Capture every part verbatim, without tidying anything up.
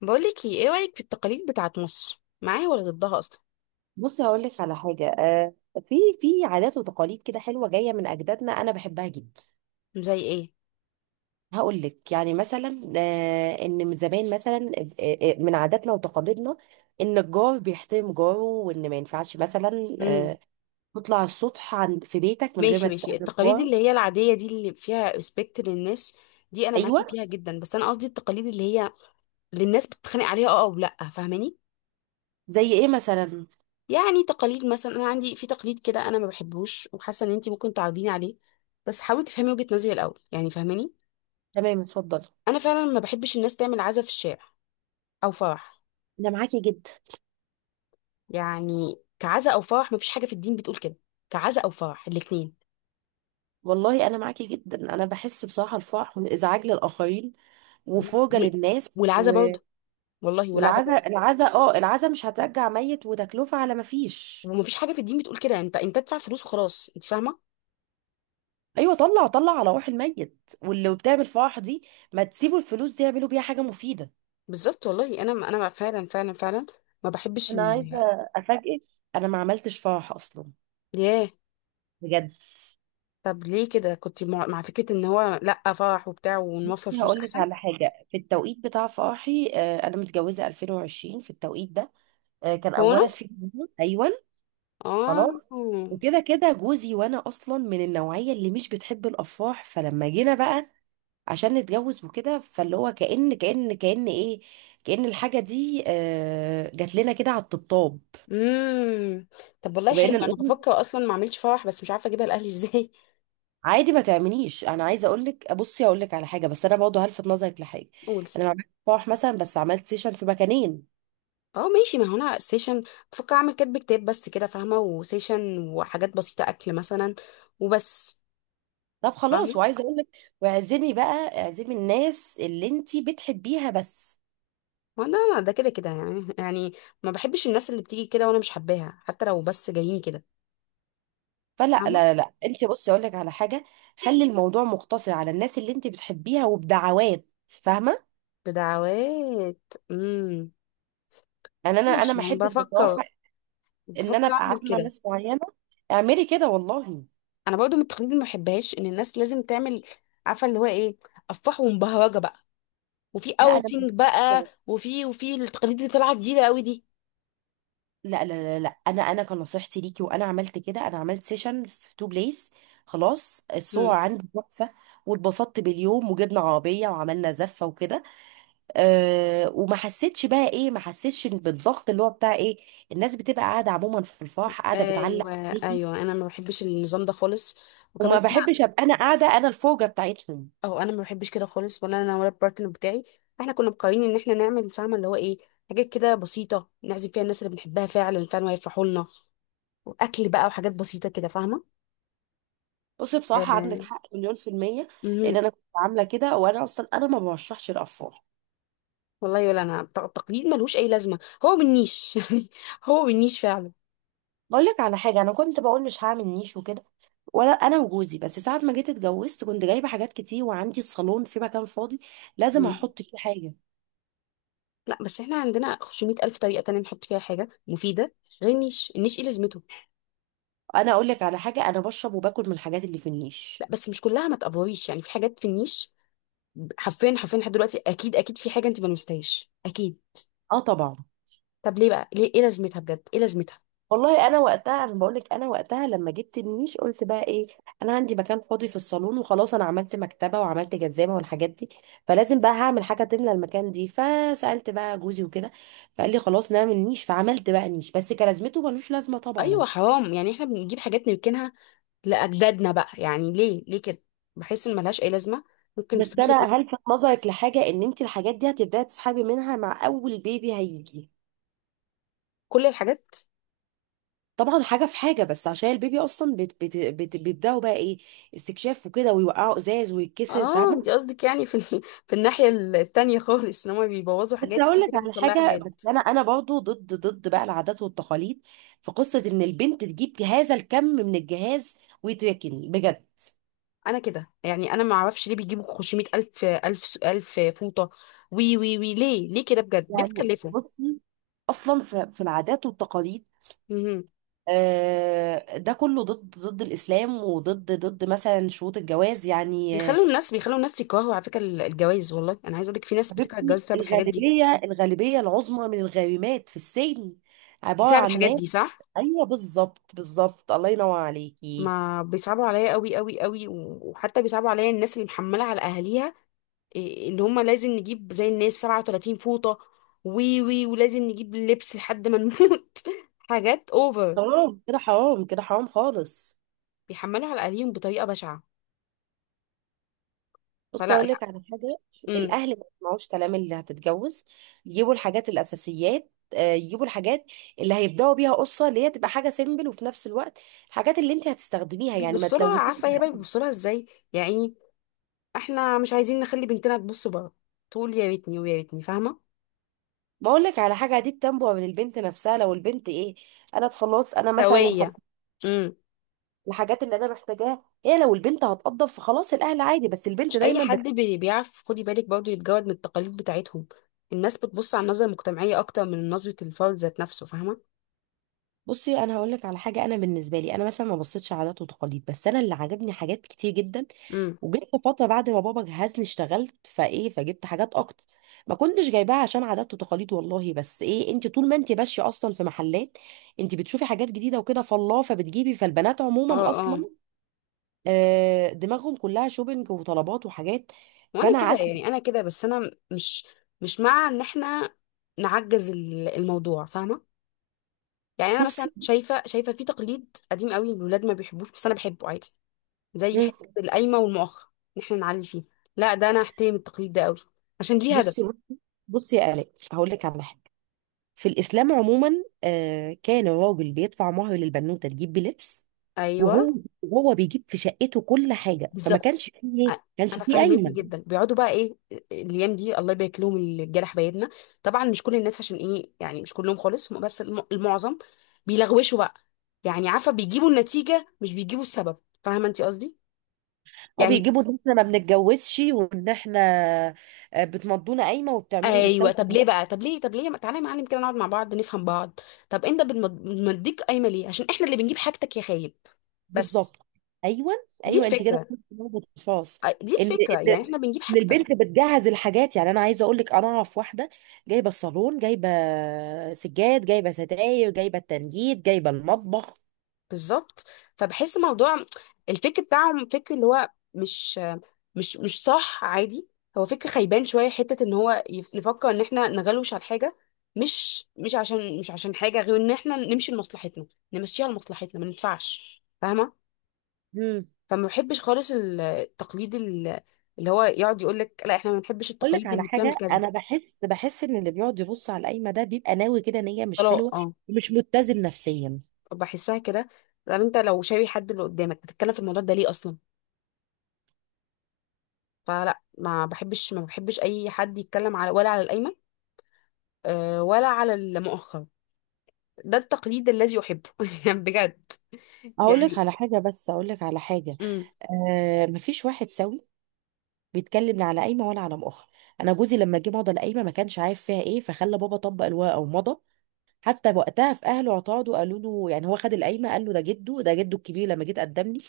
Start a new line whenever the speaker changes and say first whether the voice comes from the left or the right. left: بقولك، ايه ايه رأيك في التقاليد بتاعت مصر، معاها ولا ضدها اصلا؟
right: بصي هقول لك على حاجه، آه، في في عادات وتقاليد كده حلوه جايه من اجدادنا انا بحبها جدا.
left: زي ايه؟
right: هقول لك يعني مثلا، آه، ان من زمان مثلا آه، آه، من عاداتنا وتقاليدنا ان الجار بيحترم جاره وان ما ينفعش مثلا
left: امم.
right: آه، تطلع على السطح عند في بيتك من غير
left: ماشي
right: ما
left: ماشي،
right: تستأذن
left: التقاليد
right: جارك.
left: اللي هي العادية دي اللي فيها ريسبكت للناس، دي انا معاكي
right: ايوه،
left: فيها جدا. بس انا قصدي التقاليد اللي هي اللي الناس بتتخانق عليها. اه، او لا، فاهماني؟
right: زي ايه مثلا؟
left: يعني تقاليد مثلا انا عندي في تقليد كده انا ما بحبوش، وحاسه ان انتي ممكن تعرضيني عليه. بس حاولي تفهمي وجهة نظري الاول، يعني فاهماني؟
right: تمام، اتفضل.
left: انا فعلا ما بحبش الناس تعمل عزا في الشارع او فرح.
right: انا معاكي جدا.
left: يعني كعزا او فرح ما فيش حاجة في الدين بتقول كده، كعزا او فرح الاتنين.
right: والله انا معاكي جدا، انا بحس بصراحه الفرح من ازعاج للاخرين وفرجه
left: و-
right: للناس.
left: والعزا برضه. والله والعزا
right: والعزا،
left: برضه.
right: العزا اه العزا مش هترجع ميت وتكلفة على ما فيش.
left: ومفيش حاجه في الدين بتقول كده. انت انت ادفع فلوس وخلاص، انت فاهمه؟
right: ايوه، طلع طلع على روح الميت واللي بتعمل فرح دي ما تسيبوا الفلوس دي يعملوا بيها حاجة مفيدة.
left: بالظبط. والله انا انا فعلا فعلا فعلا ما بحبش
right: انا عايزه
left: ال
right: افاجئك، انا ما عملتش فرح اصلا،
left: ياه.
right: بجد.
left: طب ليه كده؟ كنت مع, مع فكره ان هو لا فرح وبتاع ونوفر فلوس
right: هقول لك
left: احسن.
right: على حاجه، في التوقيت بتاع فرحي آه، انا متجوزه ألفين وعشرين. في التوقيت ده آه، كان
left: هو انا،
right: اولا في كورونا. ايوه، خلاص،
left: اه.
right: وكده كده جوزي وانا اصلا من النوعيه اللي مش بتحب الافراح، فلما جينا بقى عشان نتجوز وكده، فاللي هو كأن كأن كأن ايه، كأن الحاجة دي آه، جات لنا كده على الطبطاب.
left: امم. طب والله حلو.
right: فبقينا
left: انا
right: نقول
left: بفكر اصلا ما اعملش فرح بس مش عارفه اجيبها لاهلي ازاي.
right: عادي ما تعمليش. انا عايزه اقول لك، بصي اقول لك على حاجه بس انا برضه هلفت نظرك لحاجه.
left: قولي.
right: انا ما عملتش فرح مثلا بس عملت سيشن في مكانين.
left: اه، ماشي. ما هو انا سيشن بفكر اعمل كاتب كتاب بس كده، فاهمه؟ وسيشن وحاجات بسيطه، اكل مثلا، وبس.
right: طب
left: فاهمه.
right: خلاص، وعايزه اقول لك، واعزمي بقى اعزمي الناس اللي انت بتحبيها بس.
left: ما لا لا، ده كده كده، يعني يعني ما بحبش الناس اللي بتيجي كده وانا مش حباها، حتى لو بس جايين كده.
right: فلا لا
left: فاهمة.
right: لا لا، انت بصي اقول لك على حاجه، خلي الموضوع مقتصر على الناس اللي انت بتحبيها وبدعوات، فاهمه؟
left: بدعوات. امم.
right: يعني انا انا
left: ماشي،
right: ما
left: يعني
right: احبش
left: بفكر
right: بصراحه ان انا
left: بفكر
right: ابقى
left: اعمل
right: عامه
left: كده.
right: ناس معينه. اعملي كده والله.
left: انا برضو من التقاليد اللي ما بحبهاش ان الناس لازم تعمل، عارفة اللي هو ايه، افراح ومبهرجة بقى، وفي
right: لا انا مش
left: اوتنج بقى،
right: كده.
left: وفي وفي التقاليد اللي طالعة جديدة قوي دي.
right: لا لا لا لا، انا انا كان نصيحتي ليكي وانا عملت كده، انا عملت سيشن في تو بليس، خلاص الصور
left: امم.
right: عندي تحفه. واتبسطت باليوم وجبنا عربيه وعملنا زفه وكده. أه، وما حسيتش بقى ايه، ما حسيتش بالضغط اللي هو بتاع ايه، الناس بتبقى قاعده عموما في الفرح قاعده
left: ايوه،
right: بتعلق عليكي.
left: ايوه، انا ما بحبش النظام ده خالص. وكمان،
right: وما بحبش ابقى انا قاعده انا الفوجه بتاعتهم.
left: او انا ما بحبش كده خالص، ولا انا ولا البارتنر بتاعي. احنا كنا مقررين ان احنا نعمل، فاهمه اللي هو ايه، حاجات كده بسيطه نعزم فيها الناس اللي بنحبها فعلا فعلا، ويفرحوا لنا، واكل بقى وحاجات بسيطه كده، فاهمه؟
right: بصي بصراحة عندك
left: آه.
right: حق مليون في المية.
left: مهم.
right: لأن أنا كنت عاملة كده، وأنا أصلا أنا ما برشحش الأطفال.
left: والله، ولا انا. الت- التقليد ملوش اي لازمه، هو بالنيش يعني. هو بالنيش فعلا.
right: بقول لك على حاجة، أنا كنت بقول مش هعمل نيش وكده، ولا أنا وجوزي، بس ساعة ما جيت اتجوزت كنت جايبة حاجات كتير وعندي الصالون في مكان فاضي، لازم
left: مم.
right: هحط فيه حاجة.
left: لا، بس احنا عندنا خمسمئة الف طريقه تانية نحط فيها حاجه مفيده غير النيش. النيش ايه لازمته؟
right: أنا أقول لك على حاجة، أنا بشرب وباكل من الحاجات اللي في
left: لا،
right: النيش.
left: بس مش كلها، ما تقفريش يعني. في حاجات في النيش، حرفيا حرفيا، لحد دلوقتي اكيد، اكيد في حاجه انت ما لمستهاش، اكيد.
right: أه طبعا.
left: طب ليه بقى؟ ليه؟ ايه لازمتها بجد؟ ايه لازمتها؟
right: والله انا وقتها، انا بقول لك انا وقتها لما جبت النيش قلت بقى ايه، انا عندي مكان فاضي في الصالون وخلاص، انا عملت مكتبه وعملت جزامه والحاجات دي، فلازم بقى هعمل حاجه تملى المكان دي، فسالت بقى جوزي وكده، فقال لي خلاص نعمل نيش، فعملت بقى نيش بس كلازمته ملوش لازمه طبعا.
left: ايوه، حرام يعني. احنا بنجيب حاجات نركنها لاجدادنا بقى، يعني ليه ليه كده؟ بحس ان ملهاش اي لازمه. ممكن
right: بس
left: الفلوس اللي-
right: انا هلفت نظرك لحاجه ان انت الحاجات دي هتبداي تسحبي منها مع اول بيبي هيجي.
left: كل الحاجات.
right: طبعا حاجه في حاجه، بس عشان البيبي اصلا بت بت بت بيبداوا بقى ايه، استكشاف وكده ويوقعوا ازاز ويتكسر،
left: اه، انت
right: فاهمه؟
left: قصدك يعني في ال... في الناحيه التانية خالص، ان هم بيبوظوا
right: بس
left: حاجات
right: هقول
left: فانت
right: لك
left: لازم
right: على
left: تطلعي
right: حاجه، بس
left: حاجات.
right: انا انا برضو ضد ضد بقى العادات والتقاليد في قصه ان البنت تجيب هذا الكم من الجهاز ويتركن، بجد.
left: انا كده يعني، انا ما اعرفش ليه بيجيبوا خمسمية الف الف الف فوطه، وي وي وي، ليه ليه كده بجد؟ ليه
right: يعني
left: بتكلفوا؟
right: بصي، اصلا في في العادات والتقاليد
left: مهم.
right: آه، ده كله ضد ضد الاسلام، وضد ضد مثلا شروط الجواز، يعني آه،
left: بيخلوا الناس بيخلوا الناس يكرهوا على فكره الجواز. والله انا عايزه اقول لك، في ناس بتكره الجواز
right: حبيبتي
left: بسبب الحاجات دي.
right: الغالبيه، الغالبيه العظمى من الغارمات في السجن عباره
left: بسبب
right: عن
left: الحاجات
right: ناس.
left: دي، صح.
right: ايوه بالظبط بالظبط، الله ينور عليكي.
left: ما بيصعبوا عليا قوي قوي قوي، و- وحتى بيصعبوا عليا الناس اللي محمله على اهاليها. إيه، ان هم لازم نجيب زي الناس سبعة وثلاثين فوطه، وي وي، ولازم نجيب اللبس لحد ما نموت حاجات اوفر.
right: حرام كده، حرام كده، حرام خالص.
left: بيحملوا على اهاليهم بطريقه بشعه.
right: بص
left: فلا،
right: اقول
left: لا.
right: لك على حاجه،
left: امم.
right: الاهل ما يسمعوش كلام اللي هتتجوز، يجيبوا الحاجات الاساسيات، آه، يجيبوا الحاجات اللي هيبداوا بيها قصه، اللي هي تبقى حاجه سيمبل، وفي نفس الوقت الحاجات اللي انت هتستخدميها يعني ما
left: بيبصوا لها،
right: تلوثيش.
left: عارفه هي بقى بيبصوا لها ازاي يعني. احنا مش عايزين نخلي بنتنا تبص بره، تقول يا ريتني ويا ريتني، فاهمه؟
right: ما اقول لك على حاجه، دي بتنبع من البنت نفسها، لو البنت ايه، انا خلاص، انا مثلا الح-
left: سويه. امم.
right: الحاجات اللي انا محتاجاها هي، لو البنت هتقضف فخلاص الاهل عادي، بس البنت
left: مش اي
right: دايما.
left: حد بي- بيعرف، خدي بالك برضه، يتجرد من التقاليد بتاعتهم. الناس بتبص على النظرة المجتمعية اكتر من نظرة الفرد ذات نفسه، فاهمة؟
right: بصي انا هقول لك على حاجه، انا بالنسبه لي انا مثلا ما بصيتش عادات وتقاليد، بس انا اللي عجبني حاجات كتير جدا.
left: امم.
right: وجيت في فتره بعد ما بابا جهزني اشتغلت فايه، فجبت حاجات اكتر، ما كنتش جايباها عشان عادات وتقاليد والله، بس ايه، انت طول ما انت ماشيه اصلا في محلات، انت بتشوفي حاجات جديده وكده، فالله فبتجيبي، فالبنات
left: اه،
right: عموما
left: اه.
right: اصلا آه، دماغهم كلها شوبينج وطلبات وحاجات.
left: وانا
right: فانا
left: كده
right: قعدت.
left: يعني، انا كده، بس انا مش مش مع ان احنا نعجز ال- الموضوع، فاهمة؟ يعني انا مثلا
right: بصي.
left: شايفة، شايفة في تقليد قديم قوي الولاد ما بيحبوش بس انا بحبه عادي، زي
right: مم.
left: حتة القايمة والمؤخر، ان احنا نعلي فيه. لا، ده انا احترم التقليد ده قوي عشان ليه هدف.
right: بصي بصي بصي يا آلاء، هقول لك على حاجه، في الإسلام عموما آه، كان الراجل بيدفع مهر للبنوتة تجيب بلبس،
left: ايوه،
right: وهو وهو بيجيب في شقته كل حاجة، فما
left: بالظبط.
right: كانش فيه إيه؟
left: أ-
right: كانش
left: انا
right: فيه
left: فهمتني
right: قايمة.
left: جدا، بيقعدوا بقى ايه، الايام دي الله يبارك لهم الجرح بيدنا. طبعا مش كل الناس، عشان ايه يعني، مش كلهم خالص بس الم- المعظم بيلغوشوا بقى. يعني عارفه، بيجيبوا النتيجه مش بيجيبوا السبب، فاهمه انت قصدي
right: هو
left: يعني؟
right: بيجيبوا ان احنا ما بنتجوزش وان احنا آه، بتمضونا قايمة وبتعملوا
left: ايوه.
right: وبتسووا.
left: طب ليه بقى؟ طب ليه طب ليه ما تعالى يا معلم كده نقعد مع بعض نفهم بعض. طب انت بتمديك قايمه ليه؟ عشان احنا اللي بنجيب حاجتك يا خايب. بس.
right: بالظبط. ايوه،
left: دي
right: ايوه، انت كده
left: الفكره.
right: قلت نقطة الفاس.
left: أ- دي
right: ان ان
left: الفكره يعني، احنا بنجيب
right: إن
left: حاجتك.
right: البنت بتجهز الحاجات، يعني انا عايزه اقول لك، انا اعرف واحده جايبه الصالون، جايبه سجاد، جايبه ستاير، جايبه التنجيد، جايبه المطبخ.
left: بالظبط. فبحس موضوع الفكر بتاعهم فكر اللي هو، مش مش مش صح عادي. هو فكر خيبان شويه حته ان هو يف- نفكر ان احنا نغلوش على حاجه، مش مش عشان مش عشان حاجه غير ان احنا نمشي لمصلحتنا، نمشيها لمصلحتنا، ما ينفعش فاهمه. فما بحبش خالص ال- التقليد ال- اللي هو يقعد يقول لك لا احنا ما بنحبش
right: اقول لك
left: التقاليد
right: على
left: اللي بتعمل
right: حاجه،
left: كذا.
right: انا بحس بحس ان اللي بيقعد يبص على القايمه ده بيبقى ناوي كده نيه مش حلوه،
left: طلاق، اه.
right: ومش متزن نفسيا.
left: بحسها كده. طب انت لو شايف حد اللي قدامك بتتكلم في الموضوع ده ليه اصلا؟ فلا، ما بحبش ما بحبش اي حد يتكلم على، ولا على القايمه، آه، ولا على المؤخر. ده التقليد الذي احبه يعني بجد.
right: اقول لك
left: يعني.
right: على حاجه، بس اقول لك على حاجه،
left: امم.
right: آه مفيش واحد سوي بيتكلم لا على قايمه ولا على مؤخر. انا جوزي لما جه مضى القايمه ما كانش عارف فيها ايه، فخلى بابا طبق الورقه ومضى. حتى وقتها في اهله اعترضوا، قالوا له يعني هو خد القايمه، قال له ده جده، ده جده الكبير لما جيت قدم لي،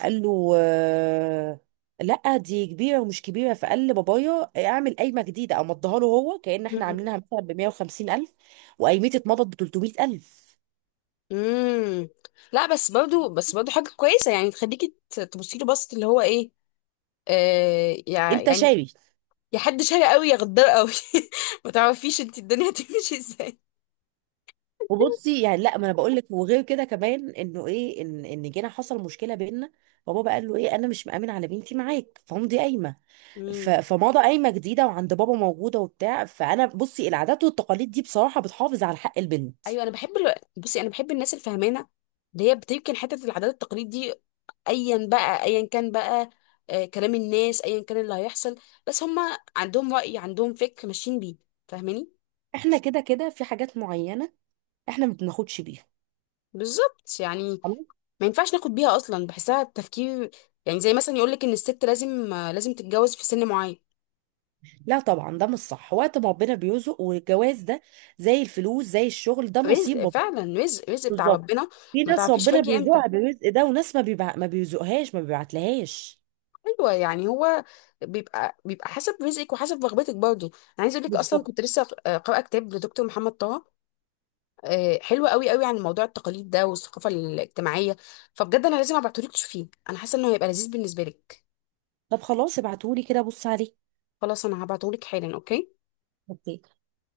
right: قال له آه، لا دي كبيره ومش كبيره، فقال لبابايا اعمل قايمه جديده او مضيها له هو، كأن احنا عاملينها مثلا ب مية وخمسين الف، وقايمتي اتمضت ب تلت ميه الف.
left: امم. لا بس برضو، بس برضو حاجه كويسه يعني تخليكي ت- تبصي له بصت اللي هو ايه، آه يع-
right: انت
left: يعني.
right: شاري.
left: يا حد شاري قوي يا غدار قوي. ما تعرفيش انت الدنيا هتمشي ازاي.
right: وبصي يعني لا، ما انا بقول لك، وغير كده كمان انه ايه، ان ان جينا حصل مشكله بيننا، بابا بقى قال له ايه، انا مش مأمن على بنتي معاك، فهم دي قايمه. ف...
left: امم.
right: فماضة قايمة جديدة وعند بابا موجودة وبتاع. فأنا بصي، العادات والتقاليد دي بصراحة بتحافظ على حق البنت.
left: ايوه، انا بحب الو... بصي، انا بحب الناس الفهمانه اللي هي بتمكن حته العادات والتقاليد دي، ايا بقى، ايا كان بقى، آه، كلام الناس، ايا كان اللي هيحصل، بس هما عندهم رأي، عندهم فكر ماشيين بيه، فاهماني؟
right: احنا كده كده في حاجات معينة احنا ما بناخدش بيها،
left: بالظبط يعني.
right: خلاص؟
left: ما ينفعش ناخد بيها اصلا، بحسها التفكير. يعني زي مثلا يقولك ان الست لازم، آه، لازم تتجوز في سن معين.
right: لا طبعا، ده مش صح، وقت ما ربنا بيرزق، والجواز ده زي الفلوس زي الشغل، ده
left: رزق،
right: نصيب ربنا.
left: فعلا رزق، رزق بتاع
right: بالظبط.
left: ربنا.
right: في
left: ما
right: ناس
left: تعرفيش
right: ربنا
left: هيجي امتى.
right: بيرزقها بالرزق ده، وناس ما بيبع... ما بيرزقهاش، ما بيبعتلهاش.
left: ايوه، يعني هو بيبقى بيبقى حسب رزقك وحسب رغبتك برضه. انا عايز اقول لك، اصلا
right: بالظبط.
left: كنت لسه، آه، قارئه كتاب لدكتور محمد طه، آه، حلوه قوي قوي عن موضوع التقاليد ده والثقافه الاجتماعيه. فبجد انا لازم ابعتهولك تشوفيه، انا حاسه انه هيبقى لذيذ بالنسبه لك.
right: طب خلاص، ابعتهولي كده بص عليه.
left: خلاص، انا هبعتهولك حالا. اوكي.
right: اوكي.